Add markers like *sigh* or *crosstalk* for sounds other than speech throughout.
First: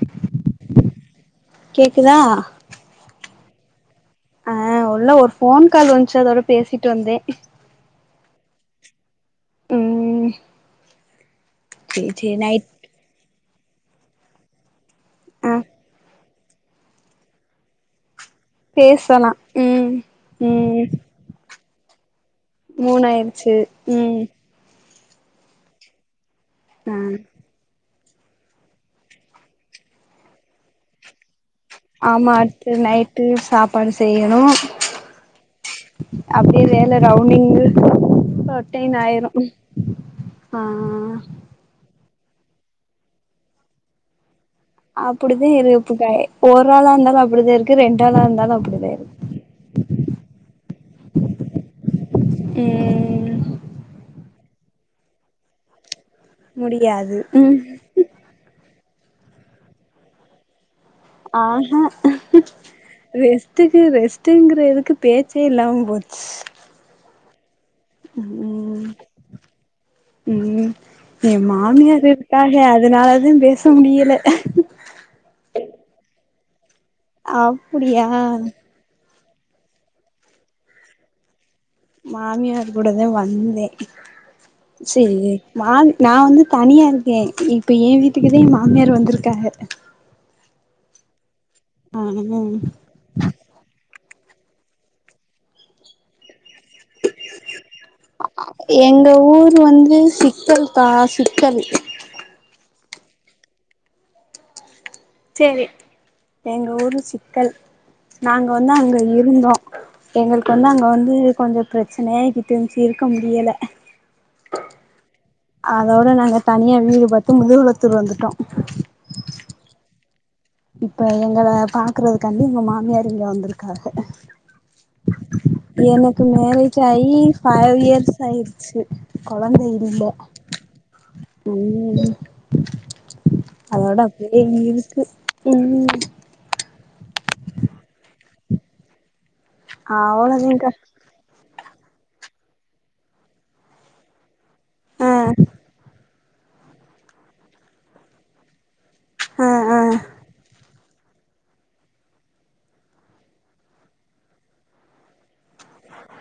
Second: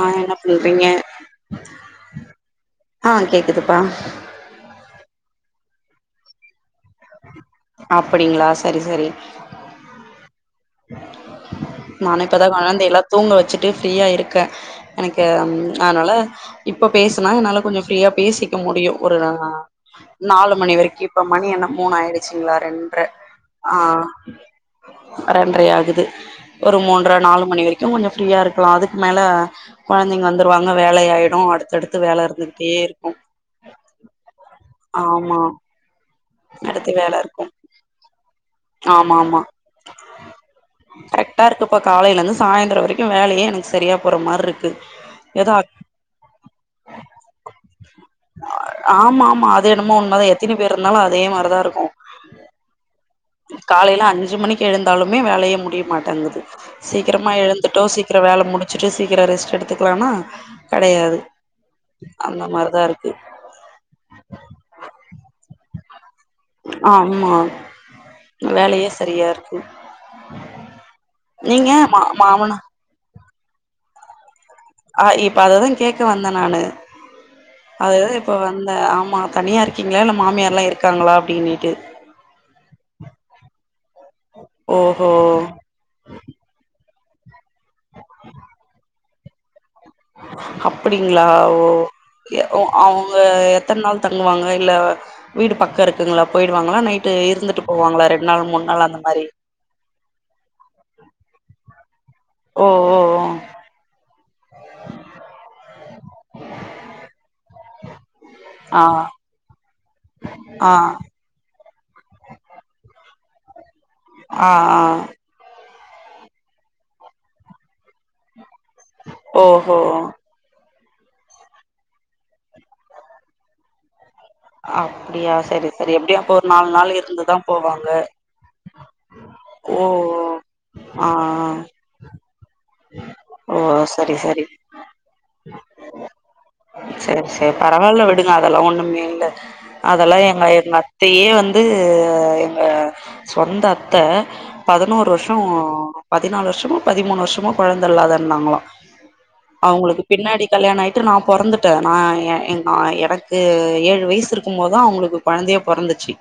ஆ என்ன பண்றீங்க கேக்குதா ஆ கேக்குதுப்பா ஆ உள்ள ஒரு போன் கால் வந்துச்சு அதோட பேசிட்டு வந்த அப்டிங்களா சரி சரி ம்ம் நானே இப்பதா நைட் குழந்தை எல்லா தூங்க வச்சிட்டு ஃப்ரீயா இருக்க எனக்கு ஆ அந் அதனால இப்ப பேசுனா என்னால கொஞ்ச ஃப்ரீயா பேசிக்க முடியு ஒரு பேசலா ம் நாலு மணி ம் வரைக்கு இப்ப மணி என்னா மூணு ஆயிடுச்சிங்களா ரென்ற மூணாயிருச்சு ஆ ம் ரெண்றரையாகுது ஒரு ஆ மூன்ற நாலு மணி வரை க்கும் கொஞ்ச ஃப்ரீயா இருக்கலா அதுக்கு மேல கொழந்தைங்க வந்துருவாங்க வேலையாயிடு அடு ஆமா அடுத்து நைட்டு சாப்பாடு செய்யணு ஆமா அப்டியே அடுத்து வேல இருக்கு ரவுன்டிங் *unintelligible* ஆமா ஆமா டென்னாயிரும் ஆ டா இருக்குப்பா காலையிலருந்து சாயந்தர வரைக்கும் வேலையே எனக்கு சரியா போற மாரி இருக் அப்டிதா இருக்கு இப்ப ஒரு ஆளா இருந்தாலு அப்டிதா இருக்கு ரெண்டாளா இருந்தாலு அப்டிதா இருக் ஆமா ஆமா அது என்னமோ உண்மத எத்தினி பேர் இருந்தாலு அதே மாரிதா இருக்கும் ம் காலையில அஞ்சு மணிக்கு எழுந்தாலுமே வேலையே முடியமாட்டங்குது முடியாது சீக்கிரமா ம் எழுந்துட்டோ சீ சீக்கிர வேல முடிச்சுட்டு சீக்கிர ரெஸ்ட் எடுத்துக்கலானா கெடையாது ஆ அந்த மாரிதா இருக்கு ரெஸ்ட் டுக்கு ரெஸ்ட்டுங்கறதுக்கு பேச்சே இல்லாம போச் ஆமா ம் வேலையே சரியா இருக்கு ம் எய நீங்க மா மாமியார் இருக்காக மாமனா அதுனால தா பேச முடியல ஆ இப்ப அததா கேக்க வந்த நானு அப்டியா அதாவது இப்ப வந்த ஆமா தனியா இருக் க்கீங்கல்லா இல்ல மாமியார்ல்லா இருக்காங்களா அப்டின்னுட்டு மாமியார் கூடதா வந்த ஓஹோ செரி மாமி நா வந்து தனியாருக்க இப்போ எய வீட்டுக்குதா மாமியார் வந்துருக்காங்க அப்டிங்களா ஓ ஆ ஏ ஓ அவங்க எத்தன் நாள் தங்குவாங்க இல்ல வீடு பக்கம் இருக் இருக்குங்களா போயிடுவாங்களா நைட்டு இருந்துட்டு போவாங்களா ரெண்டு நாள் மூணு நாள் அந்த மாரி இது வந்து சிக்கல் கா சிக்கல் ஓ சேரி எங்க ஊரு சிக்கல் நாங்க வந்து ஆ அங்க இருந்தோ எங்களுக்கு வந்து ஆ அங்க வந்து கொஞ்ச பிரச்சனயாகிக்கிட்டு இருந்ச்சு இருக்க முடியல ஆ ஆ அதோட நாங்க தனியா வீடு பாத்து முதுகுளத்தூர் வந்துட்டோ ஓஹோ இப்ப எங்கள பாக்குறதுக்காண்டி எங்க மாமியார் இங்க வந்திருக்காக அப்டியா சரி சரி எப்டியு எனக்கு அப்போ ஒரு நாலு மேரேஜ் நாள் ஆயி இருந்துதா ஃபைவ் போவாங்க இயர்ஸ் ஆயிருச்சி கொழந்த ஓ ஓ இல்ல ஆ ஆ. ம் ஓ அதோட சரி அப்டியே சரி இருக்கு ம் செரி செரி பரவாயில்ல விடுங்க அதெல்லா‌ ஒண்ணுமே இல்ல அதெல்லா எங்க அவ்ளோதான்க்கா இருந்தா அத்தையே வந்து எங்க சொந்த அத்த பதினோரு ஆ வருஷோ பதினாலு வருஷமோ பதிமூணு வருஷமோ கொழந்த இல்லாத இருந்தங்களா இருந்தாங்களா ஆ ஆ அவுங்களுக்கு பின்னாடி கல்யாண ஆயிட்டு நா பொறந்துட்ட நா எ நா எனக்கு ஏழு வயசு இருக்குமோதா அவுங்களுக்கு கொழந்தையே பொறந்துச்சி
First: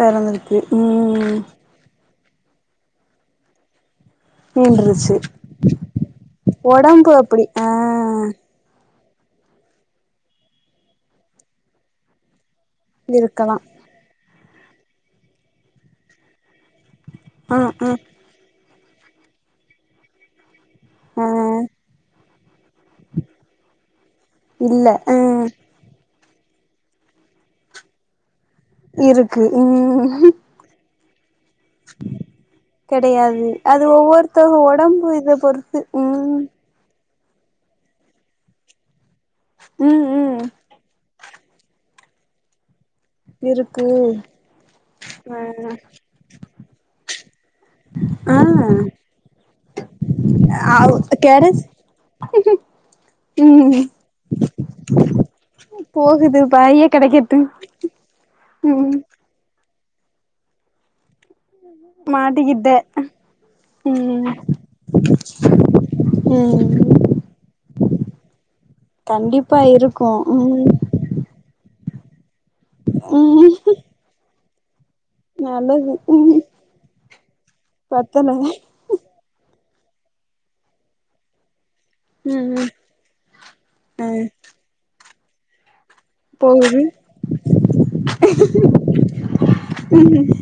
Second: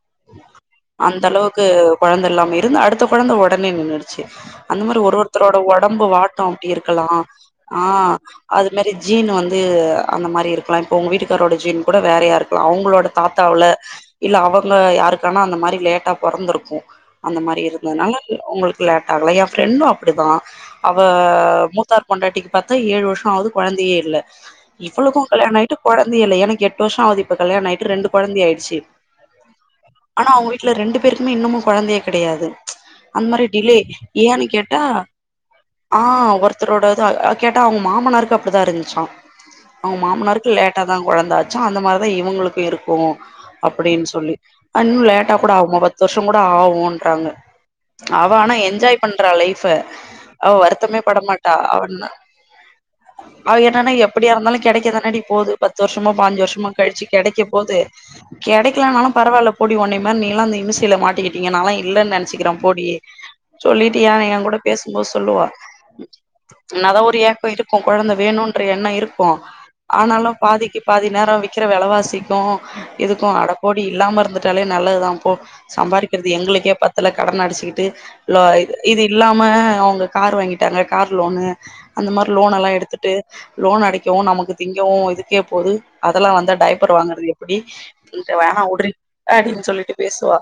பெறந்துருக்கு அந்த ம் அளவுக்கு கொழந்த இல்லாம இருந்து அடுத்த கொழந்த ஒடனே நின்னுரு ச்சி அந்த மாரி ஒரு மீண்டுருச்சு ஒருத்தரோட ஒடம்பு வாட்டோ அப்டி இருக்கலா ஒடம்பு அப்டி ஆ அது மாரி ஜீன் வந்து அந்த மாரி இருக்கலா இப்போ உங்க வீட்டுக்காரோட ஜீன் கூட வேறையா இருக்கலா அவு அவங்களோட இருக்கலா தாத்தாவுல இல்ல அவங்க யாருக்கானா அந்த மாரி லேட்டா பொறந்திருக்கு அந்த ஆ மாரி ஆ இருந்தனால உங்களுக்கு லேட் ஆகலா எ ஃப்ரெண்டு அப்புடிதா அவ ஆ மூத்தார் பொண்டாட்டிக்கு பாத்தா ஏழு வருஷோ ஆவுது கொழந்தையே இல்ல இல்ல ஆ இவளுக்கு கல்யாண ஆயி ட்டு கொழந்தாயே இல்ல எனக்கு எட்டு வருஷோ ஆவுது இப்ப கல்யாண ஆயிற்று ரெண்டு கொழந்தை ஆயிடுச்சு இருக்கு ம் ஆனா அவங்க வீட்ல ரெண்டு பேருக்குமே இன்னமு கொழந்தைய கிடையாது அந்த மாரி கெடையாது டிலே அது ஏன்னு ஒவ்வொருத்தவங்க கேட்டா ஒடம்பு இத பொறுத்து ஆ ஒருத் ம் ஒருத்தரோட இது கேட்டா அவுங்க மாமனாருக்கு அப்டிதா இருந்துச்சா அவுங்க ம் ம் மாமனாருக் லேட்டா தா கொழந்த ஆச்சா அந்த மாரி தா இவுங்களுக்கு இருக்கு இருக்கு அப்டின்னு சொல்லி அ இன்னு லேட்டா கூட ஆவுமா பத்து வருஷோ கூட ஆவுன்றாங்க அவ ஆ ஆனா என்ஜாய் பண்றா லைஃப அவ ஆ வருத்தமே படமாட்டா கெடச் அவன்னா அவ ம் கேட்டானா எப்படியா இருந்தாலு கெடைக்க தானாடி போது பத்து வருஷமோ போகுது பாஞ்சு வருஷமோ பைய கழிச்சு கெடைக்கட்டு கெடைக்க போது ம் கெடைக்கலனாலு பரவாயில்ல போடி ஒன்னை மாரி நீல்லா அந்த இம்மிசைல மாட்டிக்கிட் டீங்க நல்லா இல்லன் நனச்சக்கிற மாட்டிக்கிட்ட போடி சொல்லிட்டு ஏ ம் எ கூட பேசும்போது சொல்லுவா ம் என்னாதா ஒரு ஏக்கோ இருக்கு கொழந்த வேணுன்ற எண்ணோ இருக்கு கண்டிப்பா இருக்கு ஆனாலு ம் பாதிக்க பாதி நேரோ விக்கற வெலவாசிக்கு இதுக்கு அட ம் போடி இல்லாம இருந்துட்டாலே நல்லது தா நல்லது சம்பாரிக்கறது ம் எங்களுக்கே பத்தல கடன் அடச்சிக்கிட்டு பத்தல லோ இது இது இல்லாம அவுங்க கார் வாங்கிட்டாங்க கார் லோனு அந்த மாரி ம் லோன் ம் எல்லா எடுத்துட்டு லோன் அடைக்கவு ம் நமக்கு திங்கவு இதுக்கே போது அதெல்லா வந்தா போகுது டைப்பர் வாங்கறது எப்படி இந்த வேணா உட்றி அப்டின்னு சொல்லிட்டு பேசுவா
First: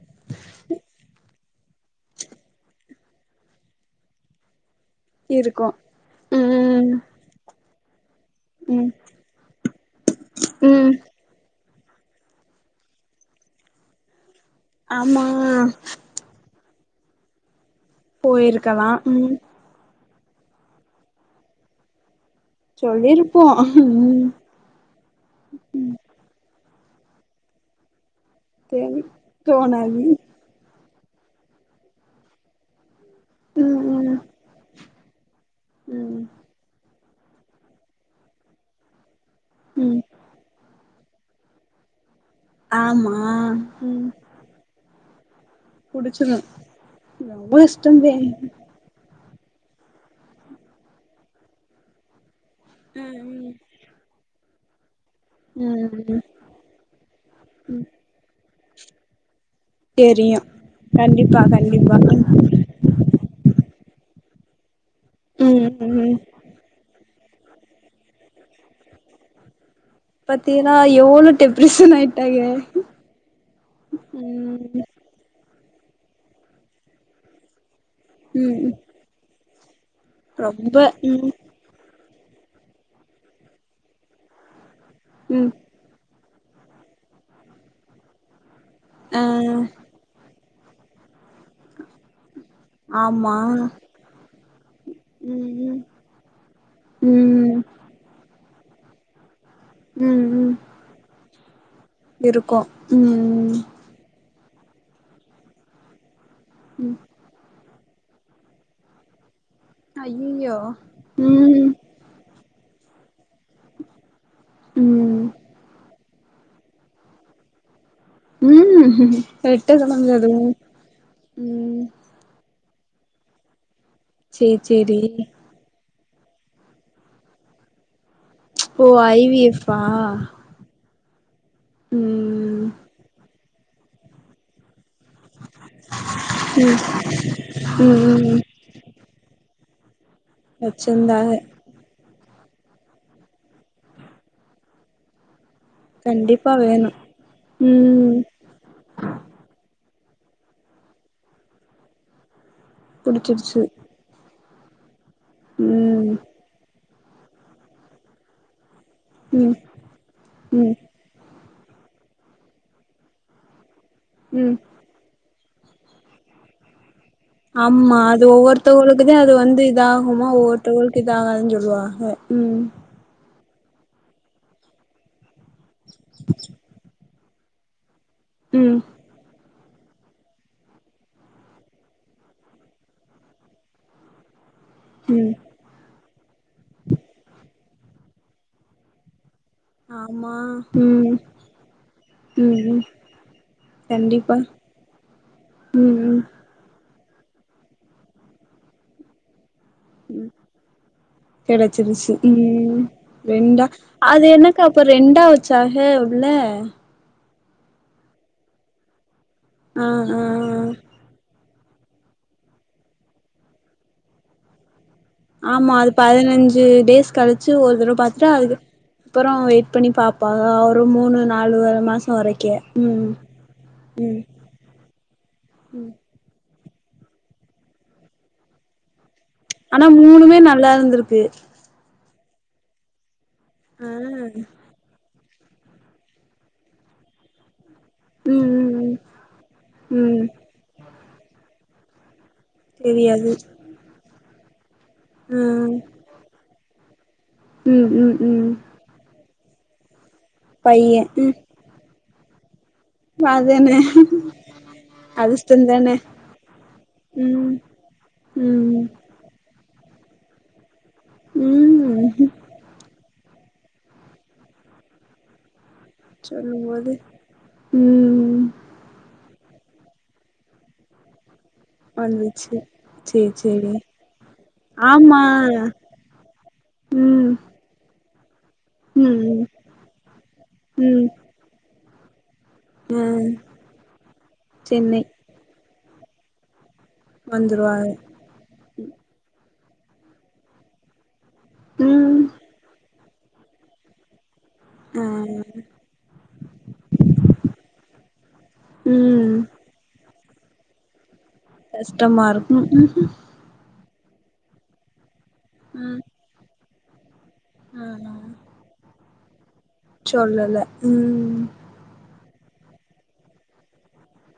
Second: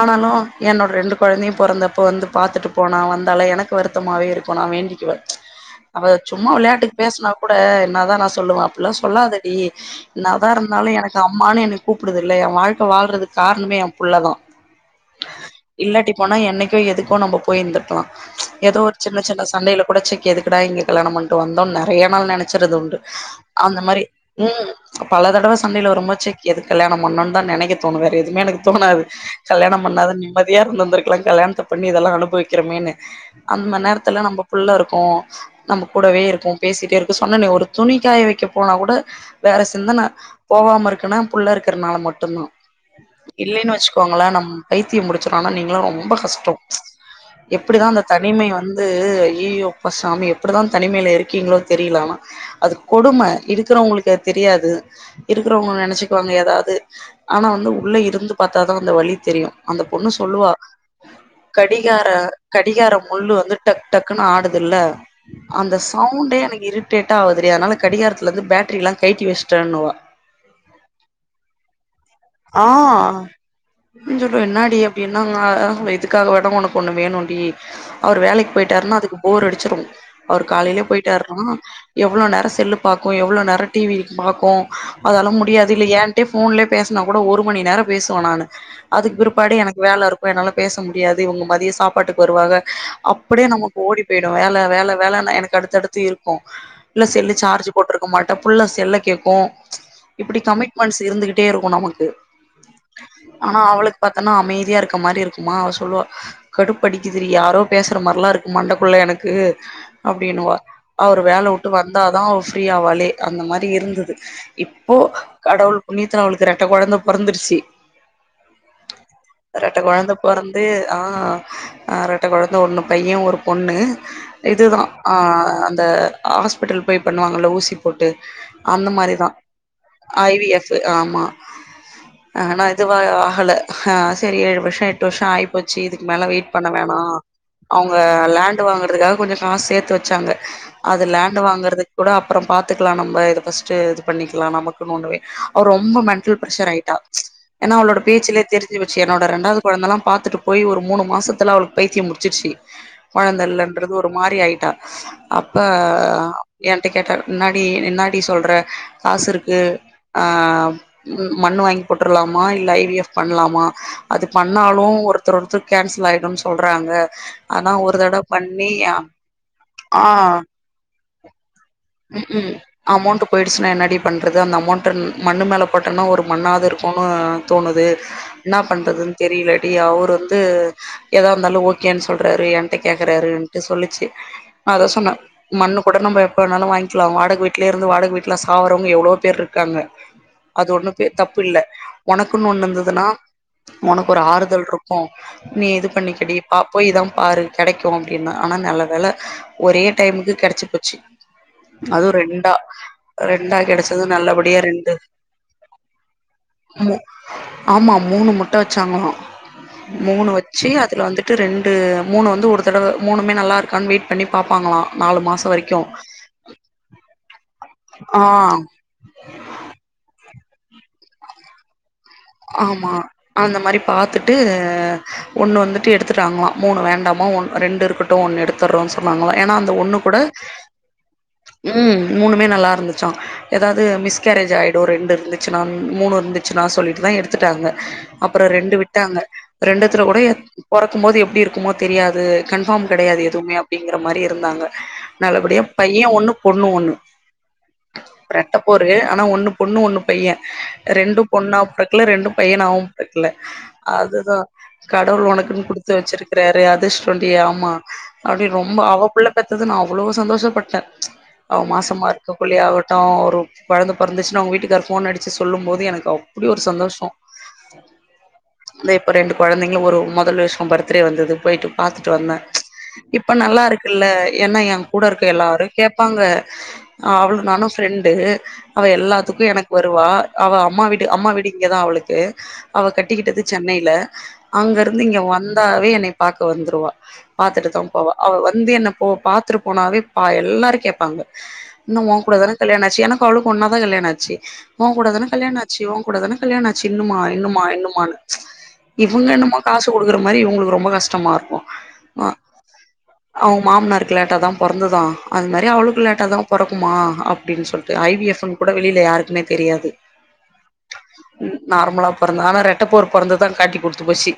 ஆனாலு என்னோட ரெண்டு கொழந்தையும் பொறந்தப்போ வந்து பாத்துட்டு போனா வந்தால எனக்கு வருத்தமாவே இருக்கு நா வேண்டிக்குவ இருக்கு அவ சும்மா ம் விளையாட்டுக்கு பேசனா கூட என்னதா நா சொ சொல்லுவா ம் அப்படில்லா சொல்லாதடி என்ன தா ம் இருந்தாலு எனக் கு அம்மான்னு என்ன கூப்புடுதுல்ல எ வாழ்க்க வாழ்றதுக்கு காரணமே எ புள்ளதா ஆமா இல்லாட்டி போனா என்னைக்கோ எதுக்கோ நம்ப போய் இருந்துருக்லா ஏதோ போயிருக்கலா ஒரு சின்ன ம் சின்ன சண்டையில பொடச்சிக்கு எதுக்குடா இங்க கல்யாணம் பன்ட்டு வந்தோ நறைய நாள் நனைச்சறது உண்டு சொல்லிருப்போ அந்த மாரி ம் ம் பல தடவ சண்டையில வரும்போது ச்செய்க் எதுக் கல்யாணம் பண்ணோனு தா நனைக்க தோணு வேற எதுவுமே எனக்கு தோணாது தெரி கல்யணம் தோணாது பண்ணாதா நீ மதியா இருந்து இருந்துக்கலா கல்யணத்த பண்ணி இதெல்லா அனுபவிக்கிறமேனு அந்தம ம் ம் நேரத்துல நம்ப புள்ள இரு க்கு நம்ப கூடவே ம் இருக்கு பேசிட்டே இருக்கு சொன்னனே ஒரு துணி காய வைக்க போனா கூட வேற ம் சிந்தன போவாம இருக்குனா புள்ள இருக்கறனால மட்டுதா ஆமா இல்லைன்னு ம் வச்சுக்கோங்களே நம் பைத்தியம் முடிச்சிரு ஆனா நீ ங்ளா ரொம்ப புடிச்சிரு கஷ்டொ ரொம்ப எப்டிதா அந்த கஷ்டந்தே தனிமை வ வந்து ஐய்யயோ அப்பா சாமி எப்டிதா தனிமைல இருக்கீங்ளோ தெரில ஆனா அது கொடும ம் இருக்குறவங்களுக்கு அது தெரியாது இருக்குறவங்க என்ற ம் ம் நெனச்சிக்குவாங்க எதாவ்து ஆனா வந்து உள்ள இருந்து பாத்தா தா அந்த வழி தெரியு அந்தப் பொண்ணு தெரியு சொல்லுவா கண்டிப்பா கண்டிப்பா கடிகார கடிகார முள்ளு வந்து டக் டக்குன்னு ஆடுதுல்ல ம் அந்த ம் சௌண்டே எனக் டேட்டா ஆவ்துடீ அதுனால காடிகாரத்துலேந்து பேட்ரிலா கய்ட்டி வச்ட்டன்னுவா பாத்தீனா எவ்ளோ டிப்ரெஷன் ஆயிட் ஆ சொல்லுவா என்னாடி ம் அப்டின்னாங்க இதுக்காக ஓட ஒனக்கு ஒண்ணு வேணுண்டி அவர் வேலைக்கு ம் போயிட்டார்னா அதுக்கு போர் அடிச்சிரு அவர் ரொம்ப காலைலயே ம் போயிட்டார்னா எவ்ளோ நேரொ செல்லு பாக்கு எவ்ளோ நேரொ டீவி பாக்கு அதெல்லா ம் முடியாது இல்ல ஏன்ட்டயே ஃபோன்லயே பே ஸ்னா கூட ஒரு மணி நேரொ பேசுவ நானு அதுக்கு ஆ பிற்பாடு எனக்கு வேல இருக்கு என்னால பேச முடியாது இவங்க மத் தியொ சாப்பாட்டுக்கு வருவாக ஆமா அப்டே நமக்கு ஓடி போய்டு வேல வேல வேலன எனக் ம் அடுத்தடுத்து இருக்கு இல்ல ம் செல்லு ம் சார்ஜு போட்ருக்க மாட்ட புள்ள செல்ல கேக்கு ம் இப்டி ம் கமிட்மெண்ட்ஸ் இருந்துகிட்டே இருக்கு நமக்கு இருக்கு ம் ஆனா அவளு பாத்தன்னா அமைதியா இருக்க மாரி இருக்குமா அவ சொல்லுவா கடுப்படிக்கி துரி யாரோ பேசுற மார்லா இருக்கு மண்டக்குள்ள எனக்கு அப்டினுவா ஐயையோ அவர் வேல உட்டு ம் வந் ந்தாதா அவ ஃப்ரீ ஆவாலே அந்த மாரி இருந்துது இப்போ ம் கடவுள் புண்ணியத்துல அவளுக் ரெட்ட கொழந்த பொறந்திருச்சி ம் எட்ட ரெட்டக் சொல்ல கொழந்த முடியாது பொறந்து ஆ ம் அ ரெ ட்ட கொழந்த ஒன்னு பைய ஒரு பொண்ணு சேரி இதுதா சேரி ஆ அந்த ஹாஸ்பிட்டல் போய் பண்ணுவாங்கல்ல ஊசி போட்டு அந்த ஓ ஐ மாரிதா வி எஃப்பா ஐ வி எஃப் ஆமா ஆனா ம் இதுவா ஆஹல ஆ சேரி ஏழு வர்ஷொ எ ட்டு வர்ஷொ ஆயிப்போச்சு இதுக்கு மேல வெயிட் பண்ண ம் ம் வேணா அவுங்க ம் லேண் டு வாங்குறதுக்காக கொஞ்சொ காஸ் சேத்து வச்சாங்க அது வச்சிருந்தாங்க லேண்ட் வாங்கறது கூட அப்றொ பாத்துக்லா நம்ப இத ஃபஸ்ட்டு இது பண்ணிக்லா நமக்குனு ஒன்னு வே அவ ரொம்ப மெ கண்டிப்பா ஷர் வேணு ஆயிட்டா ஏனா அவளோட ம் பேச்சு லே தெரிஞ்சு போச்சி என்னோட ரெண்டாவ்து கொழந்தல்லா பாத்துட்டு போய் ஒரு மூணு மாசத்துல அவளுக் பைத்தியம் புடிச்சிருச்சி கொழந்த புடிச்சிருச்சு இல்லன்றது ஒரு மாரி ஆய்ட்டா அப்ப ம் என்ட்ட கேட்டாரு என்னாடி என்னாடி சொல்ற காசு ம் இருக்கு ஆ ம் ம் மண்ணு வாங்கி போட்ருலாமா இல்ல ஐ வி எஃப் பண்லாமா அது ம் பண்ணாலு ஒரு த்தரொருத்தர் கேன்சல் ஆய்டுன் சொல்றாங்க ஆனா ஒரு ஆமா தடவ அது பண்ணி ஒவ்வொருத்தவளுக்கு அது வந்து ஆ இதாகுமா ஒவ்வொருத்தவ்களுக்கு இதாகாதுன் சொல்லுவாக ம் அமௌண்ட்டு போய்டுச்சுன்னா என்னாடி பண்றது அந்த அமௌண்ட்டு மண்ணு மேல போட்டோன்னா ஒரு மண்ணாவ்து இருக்குனு தோணுது என்னாப் ம் பண்றதுன் தெரிலடி அவர் வந்து ஏதா இருந்தாலு ஓகேன் சொல்றாரு என்ட்ட கேக்குறாருன்ட்டு சொல்லிச்சு நா அதா சொன்ன ம் மண்ணு கூட நம்ம எப்ப வேணாலு வாய்ங்க்கிலா வாடகை வீட்லயே இருந்து வாடக வீட்ல சாவுறவங்க எவ்ளோவோ பேர் இருக்காங்க ஆமா அது ஒண்ணு பே ம் தப்பில்ல ஒனக்குன் ம் ஒண்ணு ம் இந்துதுன்னா ஒனக்கொரு கண்டிப்பா ஆறுதல்ருக்கு நீ இது ம் ம் பண்ணிக்கடி அ போய்தா பாரு கெடைக்கு அப்டின்ன ஆனா நல்ல வேல ஒரே டைமுக்கு கெடச்சு போச்சு அதுவு கெடைச்சிருச்சு ரெண்டா ம் ரெண்டா கெடச்சது அது நல்லபடியா என்னக்கா அப்ப ரெண்டு ரெண்டா வ ச்சாஹே உள்ள ஆமா மூணு முட்ட வச்சாங்களா ஆ ஆ மூணு வச்சு அதுல வந்து ட்டு ரெண்டு மூணு வந்து ஒரு தடவ மூணுமே நல்லா இருக்கா வெயிட் பண்ணி பாப்பாங்களா நாலு மாசோ ஆமா வரைக்கு அது பதினஞ்சு டேஸ் கழிச்சு ஒரு தடவ ஆ பாத்துட்டு அதுக் ப்பறோ வெயிட் பண்ணி பாப்பா ஒரு மூணு நாலு வரு மாச வரை ஆமா அந்த மாரி பாத்துட்டு ஒண்ணு வந்துட்டு எடுத்துட்டாங்களா மூணு வேண்டாமா ஒன் ரெண்டு இருக்கட்டு ஒண்ணு எடு த்தரோ சொன்னாங்களா ஏன்னா அந்த ஆனா ஒன்னு கூட மூணுமே நல்லா இருந்திருக்கு ம் மூணுமே நல்லா இருந்துச்சா ஏதாவ்து ஆ மிஸ்கேரேஜ் ஆய் ட்டோ ரெண்டு இருந்துச்சுன்னா மூண் மூணு இருந்துச்சுன்னா சொல்ட்டு தா எடுத் துட்டாங்க அப்பறோ ம் ரெண்டு ம் விட்டாங்க ம் ரெண்டுத்துல கூட ம் எத் பொறக் க்குமோது எப்டி இருக்குமோ தெரியாது கன்ஃபார்ம் கெடையாது தெரியாது எதுவுமே அப்டிங்கிற மாரி இருந்தாங்க ஆ நல்லபடியா பைய ஒன்னு பொண்ணு ஒன்னு ம் ம் ம் *unintelligible* ஆனா ஒன்னு பொண்ணு ஒன்னு பைய பைய ரெண்டு ம் பொண்ணா பொறக்கல ரெண்டு பையனாவு பொறக்குல அதானே அதுதா கடவுள் உனக்குன் குடுத்து அதிர்ஷ்டந்தானே வச்சிருக்கிறாரு அதிஷ்டோன்டி ம் ஆமா அப்டி ரொம்ப ம் அவ புள்ள பொறத்துது நா அவ்வளோ சந்தோஷப்பட்டே அவ மாசமா ம் இருக்ககுள்ள ஆகட்டு ஒரு கொழந்த பொறந்துச்சுனா அவுங்க வீட்டுக்காரு ஃபோன் அடிச்சு சொல்லு போது எனக்கு அப்டி ஒரு இவுங்க வந்து ம் ம் ந்த இப்ப ரெண்டு கொழந்தைங்க ஒரு மொதல் வர்ஷ பர்த்டே வந்தது போய்ட்டு பாத்துட்டு வந்தே வந்துச்சு சேரி இப்ப நல்லா சேரி இருக்குல்ல ஏன்னா ஏ கூட ஆமா இருக்க எல்லாரு கேப்பாங்க ஆ ம் அவ்ளு நானு ஃப்ரெண்டு அவ ம் எல்லாத்துக்கு ம் எனக்கு வருவா அவ அம்மா வீடு ம் அம்மா விடுங்கதா அவ்ளுக்கு அவ ஆ கட்டிக்கிட்டது சென்னைய்ல சென்னை அங்கெருந்து இங்க வந்தாவே என்னய பாக்க வந்துருவா பாத்துட்டுதா வந்துருவாரு போவ அவ வந்து என்ன போ பாத்துட்டு போனாவே பா எல்லாரு கேப்பாங்க இன்னோ ஓ ம் கூடாதான கல்யணா ஆச்சி எனக்கு அவ்ளுக்கு ஒன்னா தா கல்யாண ஆச்சி ஒ ஆ கூடாதான கல்யாண ஆச்சி ஒன் கூடாதானே கல்யாணாச்சி இன்னுமா இன்னுமா இன்னுமானு இவுங்க ம் என்னுமோ காசு குடுக்குற மாரி இவுங்களுக்கு ரொம்ப கஷ்டமாரு கஷ்டமா இருக்கு ம் அவுங்க மாமனாருக்கு லேட்டா தா பொறந்துதா அது மாரி ம் அவுளுக்கு லேட்டாதா பொறக்குமா அப் டின்னு சொல்ட்டு ஐ ம் வி எப் ன்னு கூட வெளில யாருக்குமே தெரியாது சொல்லல ம் ம் நார்மலா பொறந்தா ஆனா ரெட்டப்பொறம்பு பொறந்ததுதா காட்டி குடுத்து போச்சி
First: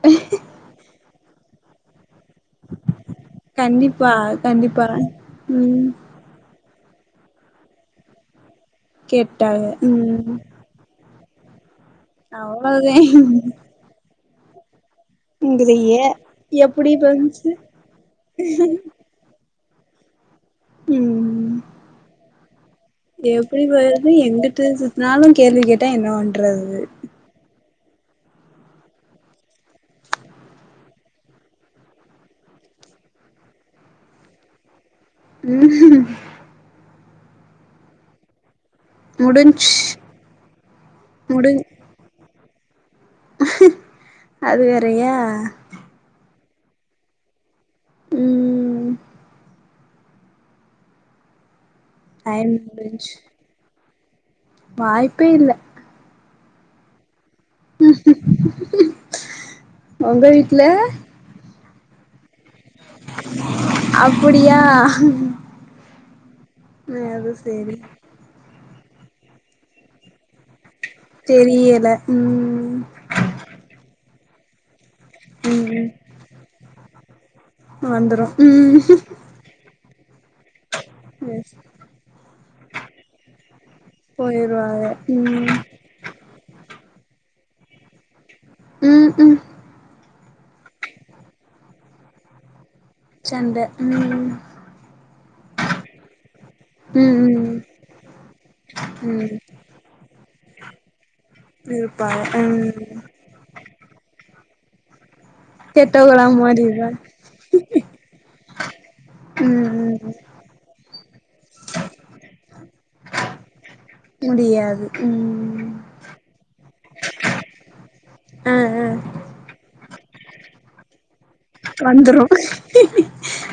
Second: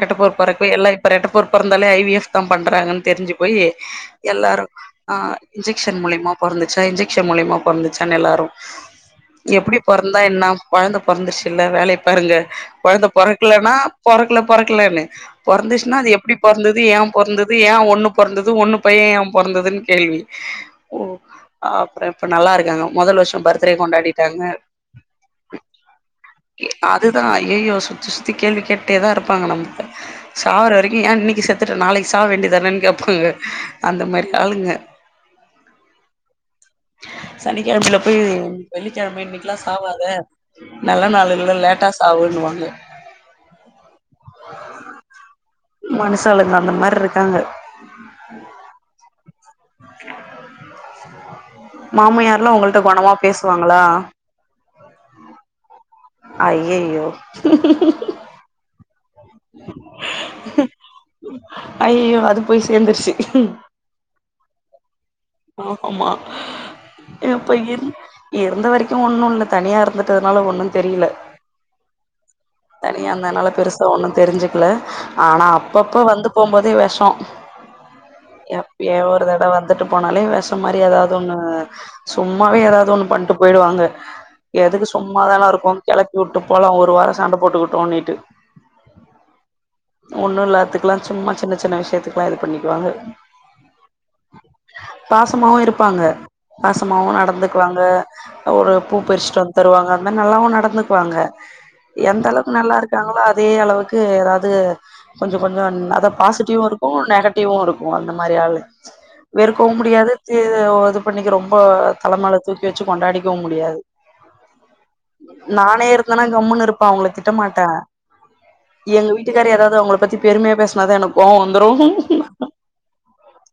ரெட்டப்பொறப் பொறக்கு போய் எல்லா இப்ப ரெட்ட பொறப் பொறந்தாலே ஐ வி எஃப் தா பண்றாங்கன்னு தெரிஞ்சி போயி கண்டிப்பா எல்லாரு கண்டிப்பா ஆ ம் இன்ஜக்‌ஷன் மூலியமா பொறந்துச்சா இன்ஜெக்ஷன் மூலயமா பொறந்துச்சானு எல்லாரு கேட்டாங்க எப்டி பொறந்தா ம் என்னா கொழந்த பொறந்துச்சில்ல வேலய பாருங்க அவ்ளோதே கொழந்த பொறக்கலன்னா பொறக்கல பொறக்கலன்னு ங்கிறிய பொறந்துச்சுன்னா அது எப்டி பொறந்தது எப்டி ஏ போச்சு பொறந்தது ஏ ஒன்னு பொறந்தது ஒன்னு பைய ஏ பொறந்ததுன்னு கேள்வி ஓ ம் அப்பறொ இப்ப நல்லா இருக்காங்க மொதல் வர்ஷொ பர்த்டே கொண்டாடிட்டாங்க நானு கேள்வி கேட்டா என்ன *inaudible* அதுதா அய்யயோ சுத்தி சுத்தி கேள்வி கேட்டே தா இருப்பாங்க நம்புட்ட சாவர வரைக்கி ஏ இன்னிக்கி செத்துட்ட நாளைக்கு சாவ வேண்டிதானேன்னு கேப்பாங்க அந்த மாரி ஆளுங்க ம் சனிக்கெழமைல போயி வெள்ளிக்கெழம இன்னிக்கெலா முடிஞ்ச் சாவாத நல்ல நாளு முடி இல்ல லேட்டா சாவுன்னுவாங்க அது வேறயா மனுசாளுங்க அந்த மாரி இருக்காங்க ம் மாமியார்லா டைம் ஒங்கள்ட்ட கொணமா பேசுவாங்களா வாய்ப்பேல்ல ஐய்யய்யோ ஒங்க வீட்ல ஐய்யய்யோ அது போய் சேந்துருச்சி அப்டியா ஆமா அது ஏ செரி பையன் இருந்த வரைக்கு ஒன்னுல்ல தனியா இருந்துட்டதுனால ஒன்னு தெரில தெரியல ம் தனியாந்தனால பெருசா ஒன்னு தெரிஞ்சிக்ல ஆனா ம் அப்பப்ப வந்து போபோதே வெஷோ வந்துரு ம் எப்பயேஒரு தடவந்து வந்துட்டு போனாலே வெஷோ மாரி ஏதாவது ஒன்னு சும்மாவே ஏதாவது ஒன்னு பண்ணிட்டு போயிடுவாங்க போயிருவாங்க எதுக்கு சும்மாதான ம் இருக்கோ கெளப்பி உட்டு போலா ஒரு வாரோ சண்ட போட்டுகுட்டுனிட்டு ம் ம் ஒன்னு இல்லாத்துக்கில்லா சும்மா சின்ன சின்ன விஷயத்துக்குல்லா இது பண்ணிக்குவாங்க சண்ட ம் பாசமாவு இருப்பாங்க ம் பாசமாவு ம் நடந்துக்குவாங்க ஒரு பூ ம் பெறிச்சுட்டு வந்து தருவாங்க அந்த மாரி நல்லாவு நடந்துக்குவாங்க இருப்பாங்க எந்த அளவுக்கு நல்லா ம் இருக்காங்ளோ அதே அளவுக்கு ஏதாது கொஞ்சொ கொஞ்சொ அதா கெட்டவங்களா பாசிட்டிவு இருக்கு மாறிருவா நெகட்டிவு இருக்கு அந்த மாரிஆளு ம் வெறுக்கவு முடியாது ம் த இது பண்ணிக்க ரொம்ப தலைமேல தூக்கி வச்சு கொண்டாடிக்கவு முடியாது முடியாது ம் நானா கம்முன்னு இருப்பா அவங்கள திட்ட மாட்டா ஆ ஆ எங்க வீட்டுக்கார் ஏதாவது அவங்கள பத்தி பெருமையா பேசுனதா எனக்கு கோவோ வந் வந்துரு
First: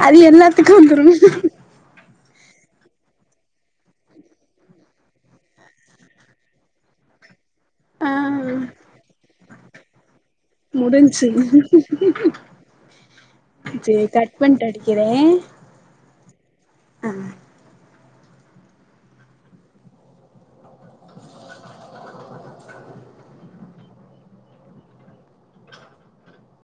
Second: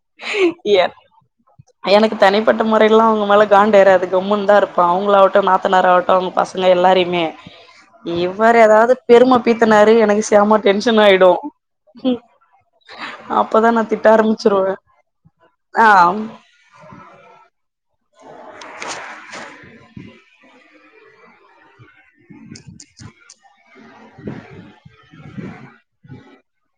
அது எல்லாத்துக்கு எ வந்துரு எனக்கு தனிப்பட்ட மொறைல்லா அவங்க மேல காண்ட ஏறாது கம்முன்னு தா இருப்போ அவங்களாகட்டு நாத்தனார் ஆகட்டு அவங்க பச *unintelligible* எல்லாரையுமே ஆ இவரு ஏதாவது பெரும பீத்தனாரு எனக்கு செம டென்ஷன் முடிஞ்ச்சு ஆயிடு அப்பதா நா திட்ட சேரி கட் பண்ட்டு ஆரம்பிச்சிருவே அடிக்கிறே அ அ *inaudible* *inaudible* *inaudible*